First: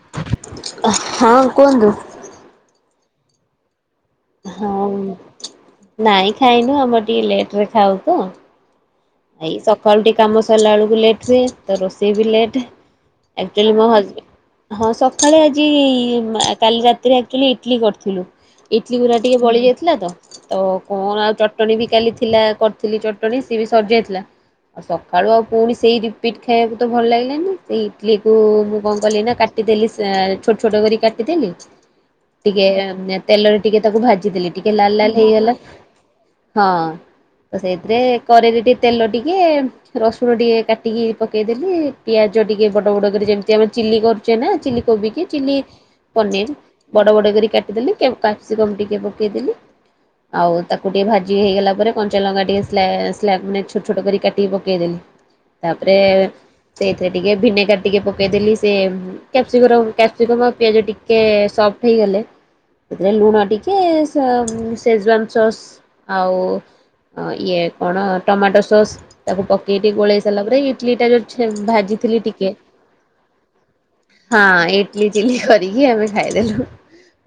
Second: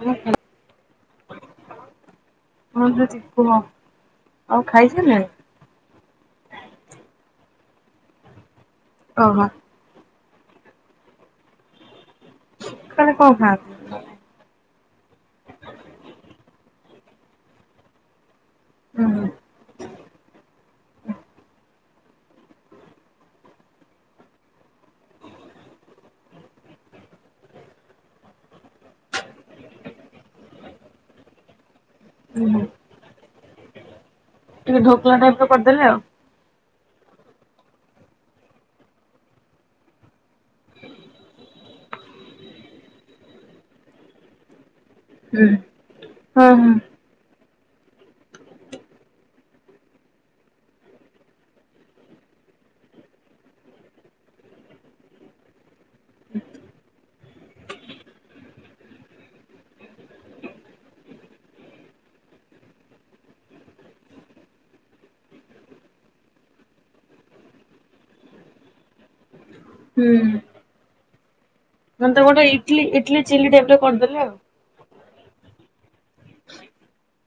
ବହୁତ୍ ଭଲ। ହଁ କୁହନ୍ତୁ? ମନ୍ଦିର ଯିବୁନୁ। ହଁ ନାଇଁ ଖାଇନୁ ଆମର ଟିକେ ଲେଟ ରେ ଖାଉ ତ। ଓହୋ। ଏଇ ସକାଳୁ ଟିକେ କାମ ସରିଲା ବେଳକୁ ଲେଟ୍ ହୁଏ ତ ରୋଷେଇ ବି ଲେଟ। ସକାଳେ କଣ ଖାଆନ୍ତି? ଆକ୍ଚୁଆଲି ମୋ ହଜ ହଁ ସକାଳେ ଆଜି କାଲି ରାତିରେ ଆକ୍ଚୁଆଲି ଇଟଲିି କରିଥିଲୁ। ଇଟଲି ହୁଁ ଗୁଡ଼ା ହୁଁ। ଟିକେଏ ବଳିଯାଇଥିଲା ତ। ତ କଣ ଆଉ ଚଟଣୀ ବି କାଲି ଥିଲା କରିଥିଲି ଚଟଣୀ ସିଏ ବି ସରିଯାଇଥିଲା। ଆଉ ସକାଳୁ ଆଉ ପୁଣି ସେଇ ରିପିଟ୍ ଖାଇବାକୁ ତ ଭଲ ଲାଗିଲାନି ସେଇ ଇଟିଲି କୁ ମୁଁ କଣ କଲି ନା କାଟିଦେଲି ଛୋଟ ଛୋଟ କରି କାଟିଦେଲି ହୁଁ ଟିକେ ତେଲରେ ଟିକେ ତାକୁ ଭାଜି ଦେଲି ଟିକେ ଲାଲ ଲାଲ ଢୋକଲା ଟାଇପ୍ ର ହେଇଗଲା କରିଦେଲେ ଆଉ। ହଁ ତ ସେଇଥିରେ କରେର ଟିକେ ତେଲ ଟିକେ ରସୁଣ ଟିକେ କାଟିକି ପକେଇଦେଲି ପିଆଜ ଟିକେ ବଡ ବଡ କରି ଯେମିତି ଆମେ ଚିଲି କରୁଛେ ନା ଚିଲି କୋବି ହୁଁ। ଚିଲି ହଁ ପନିର ହଁ ବଡ ବଡ କରି କାଟିଦେଲି କାପ୍ସିକମ ଟିକେ ପକେଇଦେଲି। ଆଉ ତାକୁ ଟିକେ ଭାଜି ହେଇଗଲା ପରେ କଞ୍ଚାଲଙ୍କା ଟିକେ ଛୋଟ ଛୋଟ କରି କାଟିକି ପକେଇଦେଲି ତାପରେ ସେଇଥିରେ ଟିକେ ଭିନେଗାର ଟିକେ ପକେଇଦେଲି ସେ ଯୋଉ କ୍ୟାପ୍ସିକମ କ୍ୟାପ୍ସିକମ ଆଉ ପିଆଜ ଟିକେ ସଫ୍ଟ ହେଇଗଲେ ସେଥିରେ ଲୁଣ ଟିକେ ସେଜୱାନ ସସ୍ ଆଉ ଅ ଇଏ କଣ ଟମାଟୋ ସସ୍ ତାକୁ ପକେଇ ଟିକି ହୁଁ ଗୋଳେଇ ସାରିଲା ପରେ [unintelligible] ସେ ମାନେ ତ ଭାଜିଥିଲି ଗୋଟେ ଟିକେ ଇଟଲି ଇଟଲି ଚିଲି ଟାଇପ୍ ର କରିଦେଲେ ଆଉ। ହଁ ହଁ ଚଟଲି ଚିଲଲି କରିକି ଆମେ ଖାଇଦେଲୁ।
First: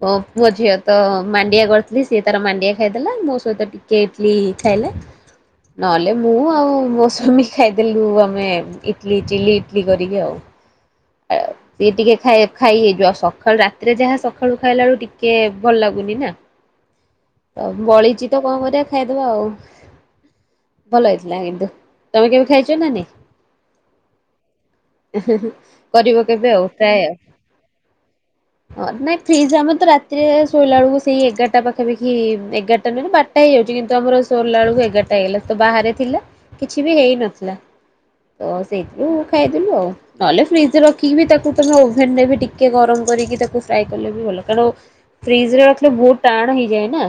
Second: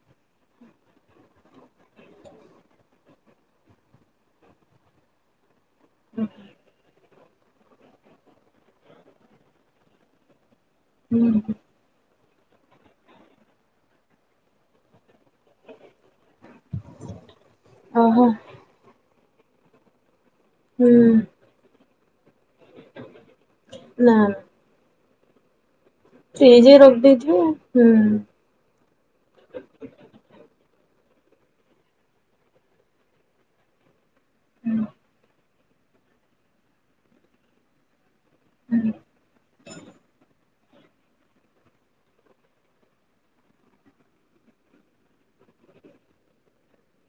ଓ ପୋ ଝିଅ ତ ମାଣ୍ଡିଆ କରିଥିଲି ସିଏ ତାର ମାଣ୍ଡିଆ ଖାଇଦେଲା ମୋ ସହିତ ଟିକେ କେ ଖାଇଲେ ନ ମୁଁ ଆଉ ମୋ ସ୍ବାମୀ ଖାଇଦେଲୁ ଆମେ ଇଟିଲି ଚିଲି ଇଟିଲି କରିକି ଆଉ ହୁଁ [unintelligible] ସିଏ ଟିକେ ଖାଇ ଖାଇ ହେଇଯିବ ସକାଳୁ ରାତିରେ ଯାହା ସକାଳୁ ଖାଇଲା ବେଳକୁ ଟିକେ ଭଲ ଲାଗୁନି ନା [inaudible] ଆଉ ଓହୋ ବଳିଚିତ କଣ କରିବା ଖାଇଦବା ଆଉ। ହୁଁ ଭଲ ହେଇଥିଲା କିନ୍ତୁ ତମେ କେବେ ଖାଇଛ ନା ନାଇଁ? ନା। କରିବ କେବେ ଫ୍ରିଜ୍ ଆଉ ରେ ପ୍ରାୟ ଆଉ। ରଖିଦେଇଥିବେ ହୁଁ ହଁ ନାଇଁ ଫ୍ରିଜ୍ ଆମେ ତ ରାତିରେ ଶୋଇଲା ବେଳକୁ ସେଇ ଏଗାରଟା ପାଖାପାଖି ଏଗାରଟା ନ ବାଟ ଟା ହେଇଯାଉଛି କିନ୍ତୁ ଆମର ସରିଲା ବେଳକୁ ଏଗାରଟା ହେଇଗଲା ତ ବାହାରେ ଥିଲା କିଛି ବି ହେଇନଥିଲା। ତ ସେଇଥିଲୁ ଖାଇଦଲୁ ଆଉ ନହଲେ ସେ ରଖିକି ବି ତାକୁ ତମେ ଓଭେନରେ ବି ଟିକେ ଗରମ କରିକି ତାକୁ ଫ୍ରାଏ କଲେ ବି ଭଲ କାରଣ ଫ୍ରିଜ ରେ ରଖିଲେ ବହୁତ ଟାଣ ହେଇଯାଏ ନା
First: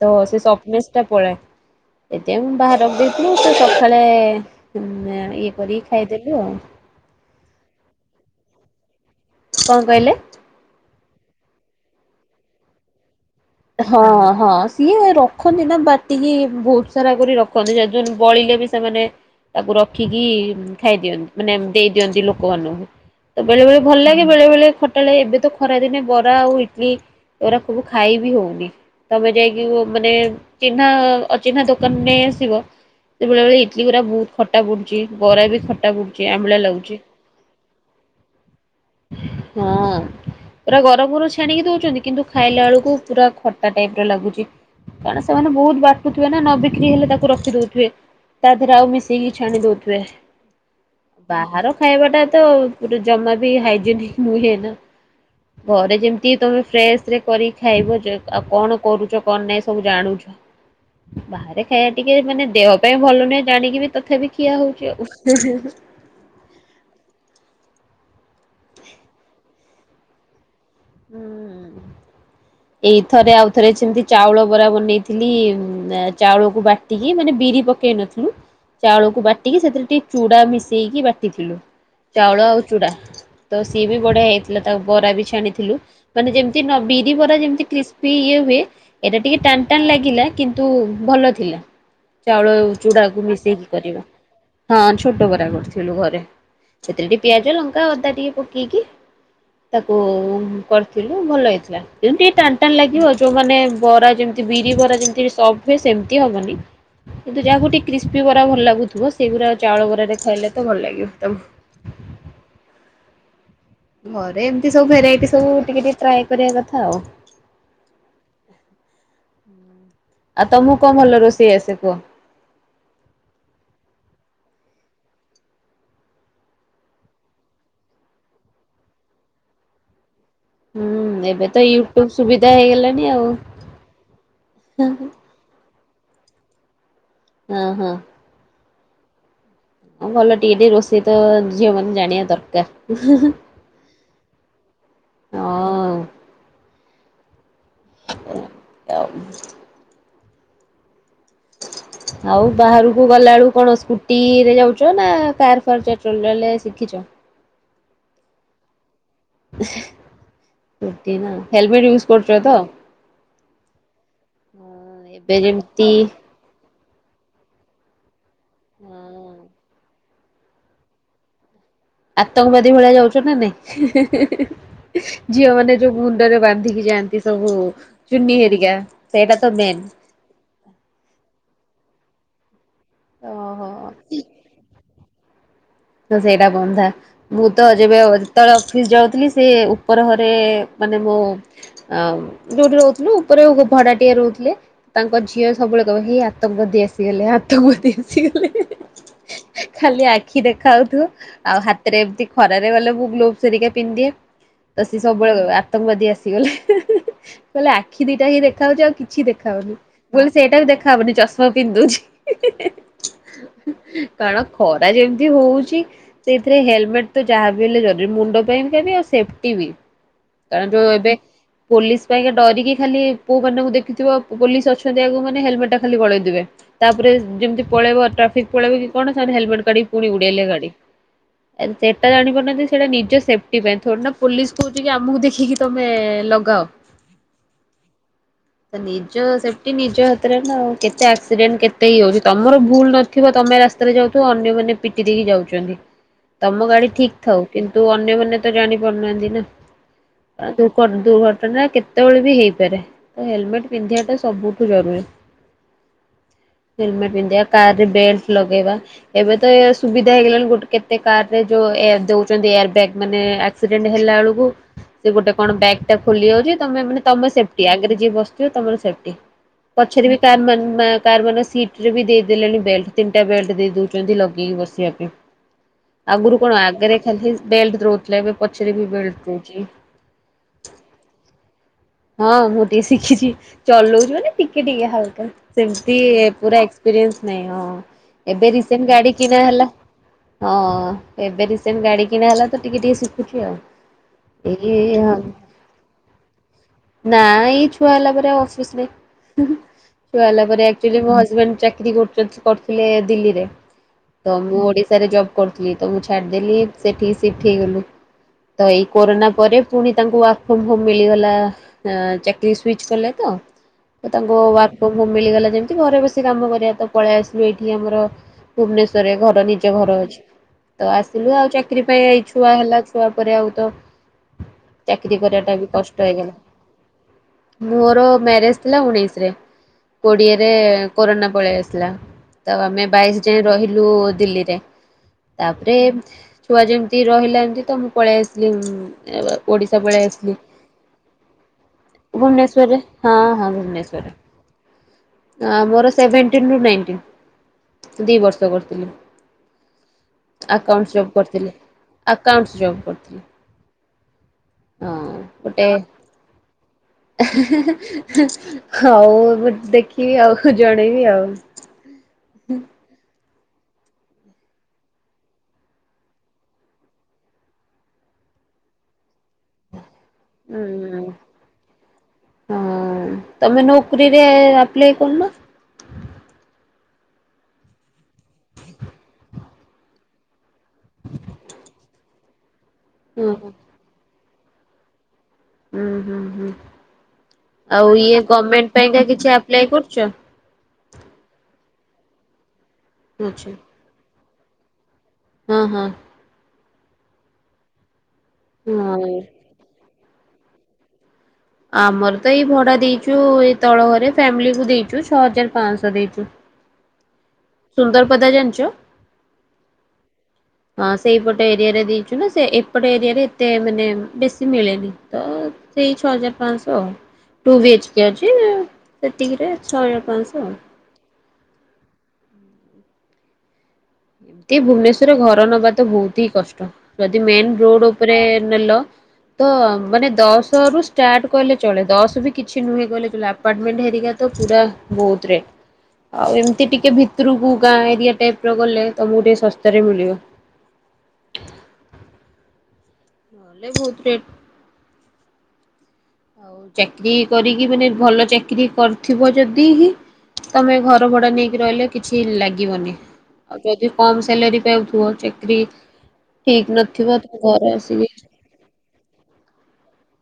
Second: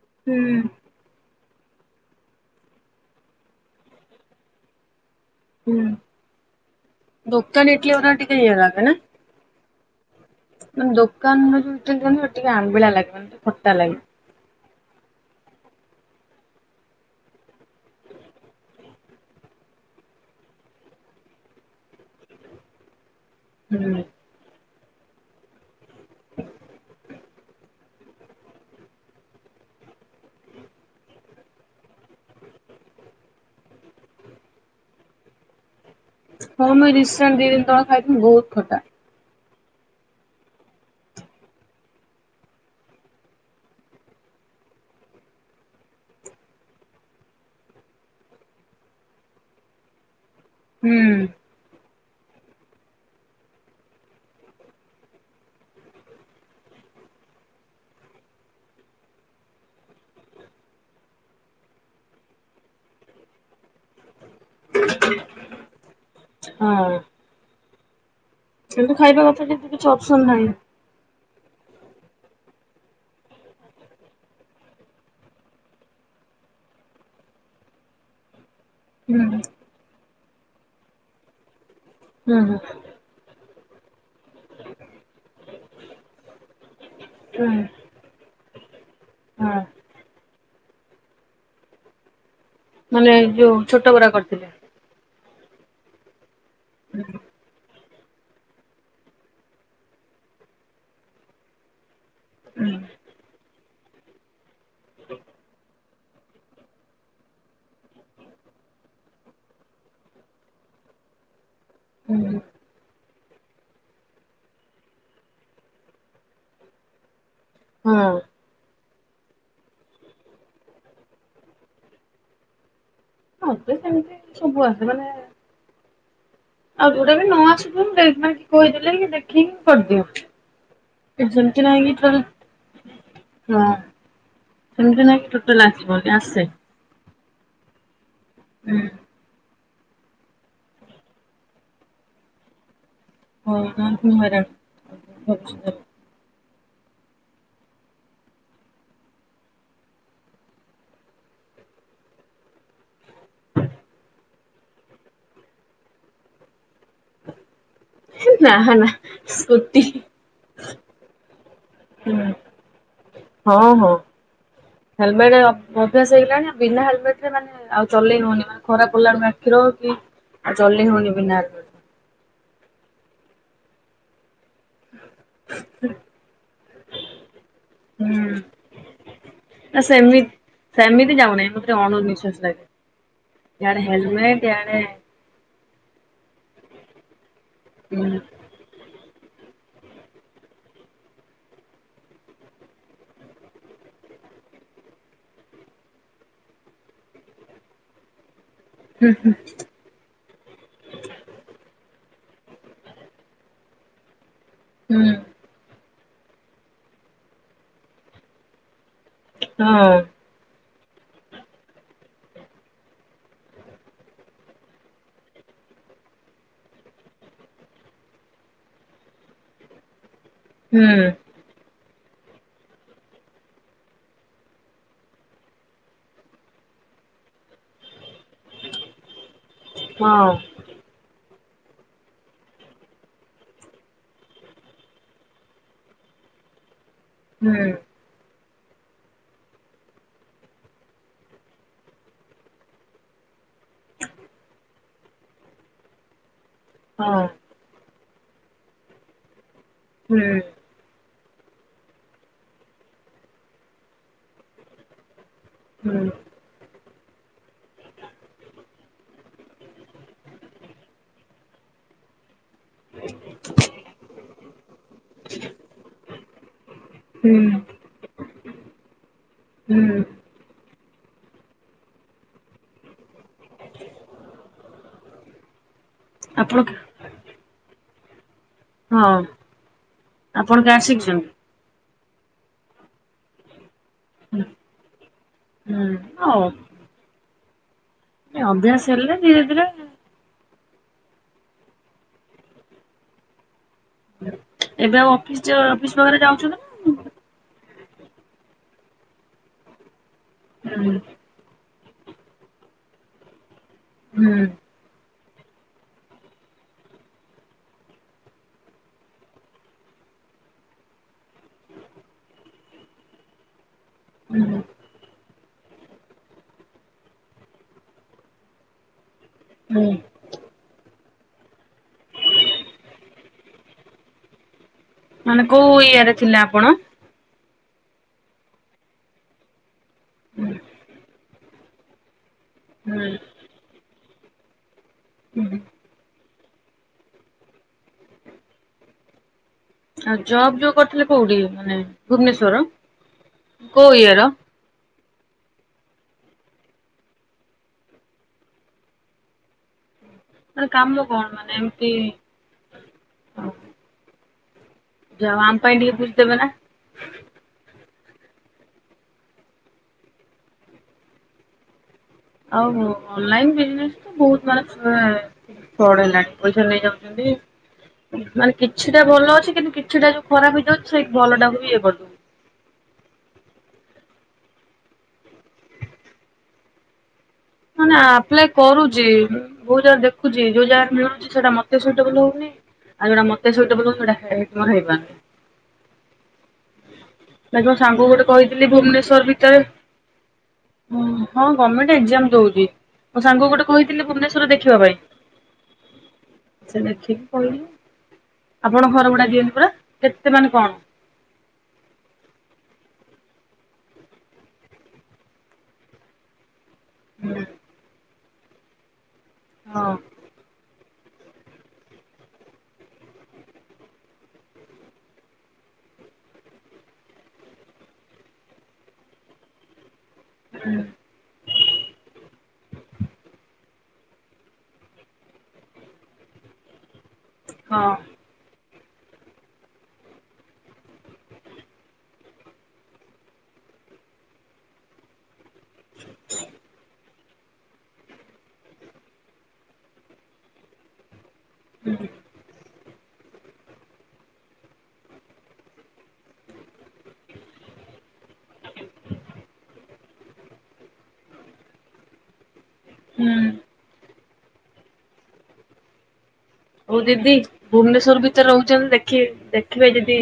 ତ ହୁଁ ସେ ପଳ ଏତ ବାହାରକୁ ଦେଇଥିଲୁ ସକାଳେ ଇ ହୁଁ କରିକି ଖାଇଦେଲୁ ଆଉ। ଦୋକାନ [unintelligible] କଥା ନା। କଣ କହିଲେ? ମାନେ ଦୋକାନ [unintelligible] ଆମ୍ବଳିଳା ଲାଗେ। ଖଟା ଲାଗେ। ହଁ ହଁ ସିଏ ର ରଖନ୍ତି ନା ବାଟିକି ବହୁତ ସାରା କରି ରଖନ୍ତିେ ବଳିଲେ ବି ସେମାନେ ତାକୁ ରଖିକି ଖାଇଦିଅନ୍ତି ମାନେ ଦେଇ ଦିଅନ୍ତି ଲୋକମାନଙ୍କୁ। ତ ବେଳେ ବେଳେ ଭଲ ହୁଁ ଲାଗେ ବେଳେବେେଳେ ଖଟାଲାଗେ ଏବେ ତ ଖରା ଦିନେ ବରା ଆଉ ଇଟିଲି ଏରା ସବୁ ଖାଇବି ହଉ ତମେ ଯାଇକି ମାନେ ଚିହ୍ନା ଅଚିହ୍ନା ଦୋକାନ ନେଇ ଆସିବ ସେତେଳେ ଇଡଲିି ଗୁରା ବହୁତ ଖଟା ପଡୁଛି ବରା ବି ଖଟା ପ ହଁ ମୁଇ ରିଶାଣ୍ଟ ଦି ଦିନ ତଳେ ଖାଇଥିଲି ବହୁତ ଖଟା। ହଁ ପୁରା ଗରମ ଗରମ୍ ଛାଣିକି ଦଉଛନ୍ତି କିନ୍ତୁ ଖାଇଲା ବେଳକୁ ପୁରା ଖଟା ଟାଇପ ର ଲାଗୁଛି କାରଣ ସେମାନେ ବହୁତ ବାଟୁଥିବେ ନା ନ ଦେଖିକି ହେଲେ ତାକୁ ରଖି ଦଉଥିବେ। ତା ଦେହରେ ଆଉ ମିଶେଇକି ଛାଣି ଦଉଥିବେ। ହୁଁ ବାହାର ଖାଇବାଟା ତ ପୁରା ଜମା ବି ହାଇଜେନିକ ହୁଏନା। ଘରେ ଯେମିତି ତମେ ଫ୍ରେଶ ରେ କରିକି ଖାଇବ ଯ ଆଉ କଣ କରୁଛ କଣ ନାଇଁ ସବୁ ଜାଣୁଚ। ବାହାରେ ଖାଇବା ଟିକେ ମାନେ ଦେହ ପାଇଁ ଭଲ ନୁହେଁ ଜାଣିକି ବି ତଥାପି ଖିଆ ହଉଛି ଆଉ। ହଁ। କିନ୍ତୁ ଖାଇବା କଥା କିନ୍ତୁ କିଛି ଅପସନ ନାହିଁ। [unintelligible] ଏଇ ଥରେ ଆଉଥରେ ସେମିତି ଚାଉଳ ବରା ବନେଇଥିଲି ଚାଉଳକୁ ବା ଏତିକି ମାନେ ବିରି ପକେଇ ନଥିବୁ। ଚାଉଳକୁ ହୁଁ ବାଟିକି ସେଥିରେ ଟିକେ ଚୁଡ଼ା ମିଶେଇକି ବାଟିଥିଲୁ ହୁଁ ଚାଉଳ ଆଉ ଚୁଡ଼ା। ତ ସିଏ ବି ବଢିଆ ହେଇଥିଲା ତାକୁ ବରା ବି ଛାଣିଥିଲୁ। ମାନେ ଯେମିତି ନ ବିରି ପରା ହୁଁ। ଯେମିତି କ୍ରିସ୍ପି ଇଏ ହୁଏ ଏଇଟା ଟିକେ ହଁ ଟାନ୍ ଟାନ୍ ଲାଗିଲା। କିନ୍ତୁ ଭଲ ଥିଲା ଚାଉଳ ମାନେ ଚୁଡାକୁ ଯୋଉ ମିଶେଇକି ଛୋଟ କରିବା। ବରା କରିଥିଲେ। ହଁ ଛୋଟ ବରା କରିଥିଲୁ ଘରେ ସେଥିରେ ପିଆ ଜ ଲଙ୍କା, ଅଦା ଟିକେ ପକେଇକି ତାକୁ କରିଥିଲୁ ଭଲ ହେଇଥିଲା। ଯେମତି ଟାନ ଟାନ୍ ଲାଗିବ ଯୋଉମାନେ ବରା ଯେମିତି ବିରି ବରା ଯେମିତି ସ୍ପଟ ହୁଏ ସେମିତି ହବନି। କିନ୍ତୁ ଯାହାକୁ ଟିକେ କ୍ରିସ୍ପି ବରା ଭଲ ଲାଗୁଥିବ ସେଇଗୁରା ଚାଉଳ ବରାରେ ଖାଇଲେ ତ ଭଲ ଲାଗିବ ତାକୁ। ହୁଁ। ଘରେ ଏମିତି ସବୁ ଭେରାଇଟି ସବୁ ଟିକେ ଟିକେ ଟ୍ରାଏ କରିବା କଥା ଆଉ। ହଁ। [unintelligible] ଆଉ ତମକୁ କଣ ଭଲ ରୋଷେଇ ଆସେ କୁଅ। ମତେ ସେମିତି ସବୁ ଆସେ ମାନେ ଆଉ ଯୋଉଟା ବି ନ ଆସିବ ମୁଁ ଦେଇକି କହିଦେଲେ ଦେଖିକି କରିଦିଅ। ହୁଁ ଏବେ ତ ସେମିତି ନାହିଁ ୟୁଟ୍ୟୁବ କି ସୁବିଧା ହେଇଗଲାଣି ଆଉ ହଁ ସେମିତି ନାହିଁ କି [unintelligible] ଆସେ ହଁ ହଁ। ହୁଁ। ଭଲ ଟିକେ ଟିକେ ରୋଷେଇ ତ ଝିଅ ମାନେ ଜାଣିବା ଦରକାର। ହଁ [inaudible] ହଁ। [unintelligible] ଆଉ। [unintelligible] ଆଉ ବାହାରକୁ ଗଲା ବେଳକୁ କଣ ସ୍କୁଟିରେ ଯାଉଛ ନା କାର୍ ଫାର୍ ଚ ଚଲେଇବା ଶିଖିଛ। ନା ନା। ସ୍କୁଟି ରୁଟି ନାଆଉ। ହେଲମେଟ୍ ୟୁଜ୍ କରୁଛ ତ? ହଁ ଏବେ ହେଲମେଟ୍ ଅ ଯେମିତି ଅଭ୍ୟାସ ହେଇଗଲାଣି ଆ ବିନା ହେଲମେଟ୍ ରେ ମାନେ ଆଉ ଚଲେଇ ହଉନି, ମାନେ ଖରା ପଡ଼ିଲା ବେଳକୁ ଆଖିର କି ଆଉ ଚଲେଇ ହଉନି ବିନା ହେଲ୍ ମେ ଆତଙ୍କବାଦୀ ଭଳିଆ ଯାଉଛ ନା ନାଇଁ? ହିଁ, ହିଁ, ହିଁ, ହିଁ। ଝିଅ ମାନେ ଯୋଉ ମୁଣ୍ଡରେ ବାନ୍ଧିକି ଯାଆନ୍ତି ସବୁ ହୁଁ ଚୁନି ହେରିକା ସେଇଟା ତ ନା ମେନ୍। ସେମିତି ସେମିତି ଯାଉନାଁଇ ମତେ ଟିକେ ଅଣ ନିିଶ୍ଵାସୀ ଲାଗେ। ଇଆଡେ ଓହୋ। ହେଲମେଟ୍ ଇଁଆଡେ ତ ସେଇଟା ବନ୍ଧା। ମୁଁ ତ ଯେବେ ଓ ହୁଁ। ଯେତେଅଳେ ଅଫିସ୍ ଯାଉଥିଲି, ସେ ଉପର ଘରେ ମାନେ ମୋ ଅମ୍ ଯୋଉଠି ରହୁଥୁଲୁ ଉପରେ ଉ-ଭଡାଟିଆ ରହୁଥିଲେ। ତାଙ୍କ ଝିଅ ସବୁବେଳେ କହିବ ହେ, ଆତଙ୍କବାଦୀ ଆସିଗଲେ! ଆତଙ୍କବାଦୀ ଆସିଗଲେ! [unintelligible] ହୁଁ, ହୁଁ। ଖାଲି ଆଖି ଦେଖାଉଥୁବ। ଆଉ ହାତରେ ଏମତି ଖରାରେ ଗଲେ ମୁଁ ଗ୍ଲୋଭସ୍ ହେରିକା ପିନ୍ଧିଦିଏ। ତ ସିଏ ହଁ ସବୁବେଳେ କହିବ ଆତଙ୍କବାଦୀ ଆସିଗଲେ ହିଁ, ହିଁ, ହିଁ, ଖାଲି ଆଖି ଦିଟା ହିଁ ଦେଖା ଯାଉଛି। ଆଉ କି କିଛି ଦେଖା ହଉନି, ହଁ ବୋଲି ସେଇଟା ବି ଦେଖାହବନି ଚଷମା ପିନ୍ଧିଦଉଛି। [unintelligible] କାରଣ ଖରା ଯେମ୍ ତି ହଉଛି। ସେଇଥିରେ ହେଲମେଟ୍ ତ ଯାହା ବି ହେଲେ ଜରୁରୀ। ମୁଣ୍ଡ ପାଇଁ ଆଉ ସେଫ୍ଟି ବି। କାରଣ ଯୋଉ ହୁଁ ଏବେ ପୋଲିସ ପାଇଁ କା ଡରିକି ଖାଲି ପୁଅମାନଙ୍କୁ ଦେଖିଥିବ, ପୋଲିସ ଅଛନ୍ତି ଆଗକୁ ମାନେ ହେଲମେଟ୍ ଟା ଖାଲି ଗଲେଇଦେବେ। ତା'ପରେ ଯେମିତି ପଳେଇବ। ଟ୍ରାଫିକ୍ ପଳେଇବ କି କଣ ସେମିତି ହେଲମେଟ୍ କାଢିକି ପୁଣି ହଁ ଉଡେଇଲେ ଗାଡି। ସେଟା ଜାଣି ପାରୁନାହାଁନ୍ତି। ସେଇଟା ନିଜ ସେଫ୍ଟି ପାଇଁ, ଥୋଡି ନା ପୋଲିସ କହୁଛି କି, ଯେ ଆମକୁ ଦେଖିକି ତମେ-ଏ ଲଗାଅ। ହୁଁ। ନିଜ ସେଫ୍ଟି ନିଜ ହାତରେ ନା ଆଉ। କେତେ ଆକ୍ସିଡେଣ୍ଟ କେତେ ହେଇଯାଉଛି, ତମର ଭୁଲ ନ ଥିବ ତମେ ରାସ୍ତାରେ ଯାଉଥିବ। ଅନ୍ୟମାନେ ପିଟି ଦେଇକି ଯାଉଚନ୍ତି, ତମ ଗାଡି ଠିକ୍ ହଁ ଥାଉ। କିନ୍ତୁ ଅନ୍ୟମାନେ ତ ଜାଣି ପାରୁନାହାଁନ୍ତି ନା। ହୁଁ। ଆ ଦୁକ ଦୁର୍ଘଟଣା କେତେବେଳେ ବି ହେଇପାରେ। ହେଲମେଟ୍ ପିନ୍ଧିବା ଟା ସବୁଠୁ ଜରୁରୀ। ହୁଁ। ହେଲମେ ପିନ୍ଧିବା, କାର ରେ ବେଲଟ୍ ଲଗେଇବା, ଏବେ ତ ଏ ସୁ ସୁବିଧା ହେଇଗଲାଣି। ଗୋଟେ କେତେ କାର ରେ ଯୋ ଏୟାର ଦଉଛନ୍ତି ଏୟାର ବ୍ୟାଗ୍ ମାନେ ଆକ୍ସିଡେଣ୍ଟ ହେଲା ବେଳକୁ ସେ ଗୋଟେ କଣ ବ୍ୟାଗ୍ ଟା ଖୋଲି ଯାଉଛି? ତମେ ମାନେ ତମ ହୁଁ ସେଫ୍ଟି ଆଗରେ ଯିଏ ବସିଥିବ ତମର ସେଫ୍ଟି। ହୁଁ। ପଛରେ ବି କାର ମାନ-ମା କାର ମାନେ ସିଟରେ ବି ଦେଇଦେଲେଣି ବେଲ୍ଟ। ତିନିଟା ବେଲ୍ଟ ଦେଇ ଦଉଚନ୍ତି ଲଗେଇକି ବସି [unintelligible] ଆଗରୁ ଆପଣ କଣ ଆଗରେ ଖାଲି ବେଲଟ୍ ରହୁଥିଲା ଏବେ ପଛରେ ବି ବେଲ୍ଟ ହଁ ରହୁଛି। ଆପଣ କାର ଶିଖିଚନ୍ତି? ହଁ, ମୁଁ ଟିକେ ଶିଖିଛି। ଚଲଉଛି ମାନେ ଟିକେ ଟିକେ ହାଲ୍କା ହୁଁ ସେମିତି ହଉ ପୁରା ଏକ୍ସ ପିରିଏନ୍ସ ହଁ, ଏବେ ରେଣ୍ଟ ଅଭ୍ୟାସ ହେଲେ ଗାଡି କିଣା ଧୀରେ ଧୀରେ ହେଲା। ହଁ, ଏବେ ରିସେଣ୍ଟ ଗାଡି କିଣା ହେଲା ତ, ଟିକେ ଟିକେ ଶିଖୁଥିଲି ଆଉ। ଏଇ ଏବେ ଆଉ ଅଫିସ୍ ଯାଅ ଅଫିସ୍ ପାଖରେ ଯାଉଛୁ ନା? ନାଁ ଏଇ ଛୁଆ ହେଲା ପରେ ଆଉ ଅଫିସ୍ ନାଇଁ। ହୁଁ, ହୁଁ ଛୁଆ ହେଲା ପରେ ହୁଁ ଆକ୍ଚୁଲି ମୋ ହଜବେନ୍ ଚାକ୍ କିରି କରୁଚ କରୁଥିଲେ ଦିଲ୍ଲୀରେ, ତ ହୁଁ ମୁଁ ଓଡିଶାରେ ଜବ୍ କରୁଥିଲି ତ, ମୁଁ ଛାଡିଦେଲି ସେଠିକି ସିଫ୍ଟ ହେଇଗଲି। ତ ଏଇ କୋରୋନା ପରେ ପୁଣି ତାଙ୍କୁ ୱାର୍କ ଫ୍ରମ୍ ହୋମ୍ ମିଳିଗଲା। ଅଁ ଚାକିର ସୁଇଚ କଲେ ତ ତାଙ୍କ ବା ମିଳିଗଲା ଯେମିତି ଘରେ ବସି କାମ କରିବା ତ ପଳେଇ ଆସିଲୁ ଏଇଠି ଆମର ଭୁବନେଶ୍ବରରେ ଘର ନି ନିଜ ହୁଁ ଘର ଅଛି ତ ଆସିଲୁ ଆଉ ଚାକିରି ପାଇଁ ଏଇ ଛୁଆ ହେଲା ଛୁଆ ପରେ ଆଉ ତ ଚାକରୀ ମାନେ କରିବା ଟା କୋଉ ବି କଷ୍ଟ ଇଏରେ ହେଇଗଲା। ଥିଲେ ଆପଣ? ମୋର ମ୍ୟାରେଜ ଥିଲା ଉଣେଇଶ ରେ କୋଡିଏରେ କୋରୋନା ପଳେଇ ଆସିଲା। ତ ଆମେ ହୁଁ ବାଇଶ ଯାଏ ରହିଲୁ ଦିଲ୍ଲୀରେ ତାପରେ ଛୁଆ ଯେମିତି ରହିଲା ଏମିତି ତ ମୁଁ ପଳେଇ ଆସିଲି ଓଡ଼ିଶା ପଳେଇ ଆସିଲି। ସବ ଯୋଉ କରିଥିଲେ କୋଉଠି? ମାନେ ଭୁବନେଶ୍ବର ଭୁବନେଶ୍ୱରରେ ହଁ ହଁ କୋଉ ଭୁବନେଶ୍ୱରରେ ଇୟର? ମୋର ସେଭେଣ୍ଟିନ ରୁ ନାଇଣ୍ଟିନ୍ ଦି ବର୍ଷ କରିଥିଲି। ମାନେ ଆକାଉଣ୍ଟ କାମ ଜବ୍ କଣ କରିଥିଲେ। ମାନେ ଏମିତି ଆ ଆଉଣ୍ଟ ଜବ୍ କରିଥିଲେ, ହଁ ଯାହା ହଉ ଆମ ଗୋଟେ ପାଇଁ ଟିକେ ବୁଝିଦେବେ ନା ହଉ ମୁ ଦେଖିବି ଆଉ ଜଣେଇବି ଆଉ। ଆଉ ଅନଲାଇନ ବିଜନେସ ତ ବହୁତ ମାନେ ଫ୍ରଡ୍ ହେଲାଣି ପଇସା ନେଇଯାଉଛନ୍ତି, ମାନେ କିଛିଟା ଭଲ ଅଛି କିନ୍ତୁ କିଛିଟା ଯୋଉ ଖରାପ ହେଇଯାଉଛି ହୁଁ। ସେ ଭଲକୁ ଟା କୁ ବି ଇଏ କରୁ ହଁ ତମେ ନୋକରିରେ ଆପ୍ଲାଏ କରୁନ ମାନେ ଆପ୍ଲାଏ କରୁଛି ବହୁତ ଜାଗା ଦେଖୁ ଦେଖୁଛି ଯୋଉ ଯାଗାରେ ମିଳୁଛି ସେଟା ମତେ ସୁଇଟେବଲ ହଉନି ଆଉ ଯୋଉଟା ହୁଁ ହୁଁ। ମତେ ସୁଇଟେବଲ ସେଟା ମାନେ ହେଇପାରୁନି। ହୁଁ ହୁଁ ହୁଁ ବାକି ମୋ ଆଉ ସାଙ୍ଗକୁ ଇଏ ଗୋଟେ କହିଥିଲି ଗଭମେଣ୍ଟ ପାଇଁକା ଭୁବନେଶ୍ଵର କିଛି ଭିତରେ ଆପ୍ଲାଏ କରୁଛ? ହଁ ଗର୍ମେଣ୍ଟ ଏକ୍ଜାମ ଦଉଛି ମୋ ଆଚ୍ଛା ସାଙ୍ଗକୁ ଗୋଟେ କହିଥିଲି ଭୁବନେଶ୍ବର ଦେଖିବା ପାଇଁ ହଁ ହଁ। ସେ ଦେଖିକି କହିଲେ, ଆପଣ ଘର ହଁ। ଭଡା ଦିଅନ୍ତି ପରା କେତେ ମାନେ କଣ ଆମର ତ ଏଇ ଭଡା ଦେଇଛୁ ଏଇ ତଳ ଘରେ ଫ୍ୟାମିଲିକୁ ଦେଇଛୁ ଛଅ ହଜାର ପାଞ୍ଚଶହ ଦେଇଛୁ। ହୁଁ ସୁନ୍ଦରପଦା ଜାଣିଛ। ହଁ ହଁ ସେଇପଟ ଏରିଆରେ ଦେଇଛୁ ନା ସେ ଏପଟ ଏରିଆରେ ଏତେ ମାନେ ବେଶୀ ମିଳେନି ତ ସେଇ ଛଅ ହଜାର ପାଞ୍ଚଶହ ଟୁ ବି ଏଚ କେ ଅଛି ସେତିକିରେ ଛଅ ହଜାର ପାଞ୍ଚଶହ। ଆଉ। ହୁଁ। ଏ ଭୁବନେଶ୍ଵରରେ ଘର ନବା ତ ବହୁତ ହିଁ କଷ୍ଟ ଯଦି ମେନ୍ ରୋଡ ହଁ। ଉପରେ ନେଲ ତ ମାନେ ଦଶ ରୁ ଷ୍ଟାର୍ଟ କହିଲେ ଚଳେ ଦଶ ବି କିଛି ନୁହେଁ କହିଲେ ଆପ ଅପାର୍ଟମେଣ୍ଟ ହେରିକା ତ ପୁରା ବହୁତ ରେ ଆଉ ଏମତି ଟିକେ ଭିତରକୁ ଗାଁ ଏରିଆ ଟାଇପ ର ଗଲେ ତମକୁ ଟିକେ ଶସ୍ତା ରେ ମିଳିବ। ହୁଁ ହୁଁ। ନହେଲେ ବହୁତ ରେଟ୍। ଆଉ ଚାକିରି କରିକି ମାନେ ଭଲ ଚାକିରି କରିଥିବ ଯଦି ହିଁ ତମେ ଘର ଭଡା ନେଇକି ରହିଲେ କିଛି ଲାଗିବନି। ହୁଁ ଆଉ ଯଦି କମ ସାଲାରୀ ପାଉଥିବ ଚାକିରି ଠିକ ନଥିବ ତ ଘରେ ଆସି ତ ରହୁଛନ୍ତି ଦେଖ ଦେଖିବେ ଯଦି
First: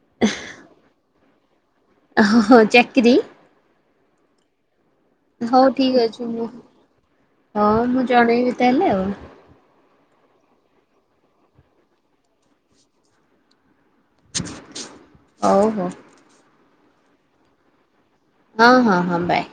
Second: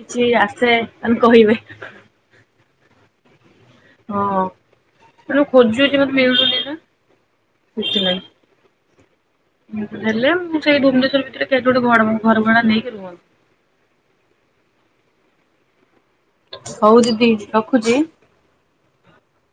କିଛି ଆସେ ଆମେ କହିବେ। ଓହୋ ଚାକରି। ହଁ ଯଁ ହଉ ଖୋଜୁଛି ଠିକ ମତେ ଅଛି ମୁଁ ମିଳୁନି ନା ହଁ ମୁଁ ଜଣେଇବି ତାହେଲେ ଆଉ। ଦେ ହେଲେ ମୁଁ ସେଇ ଭୁବନେଶ୍୍ୱର ଭିତରେ କେତେ ଗୋଟେ ଘ ଘର ଭଡା ନେଇକି ରୁହନ୍ତୁ। ଓହୋ। ହଉ ଦିଦି ରଖୁଚି। ହଁ, ହଁ, ହଁ, ବାଏ।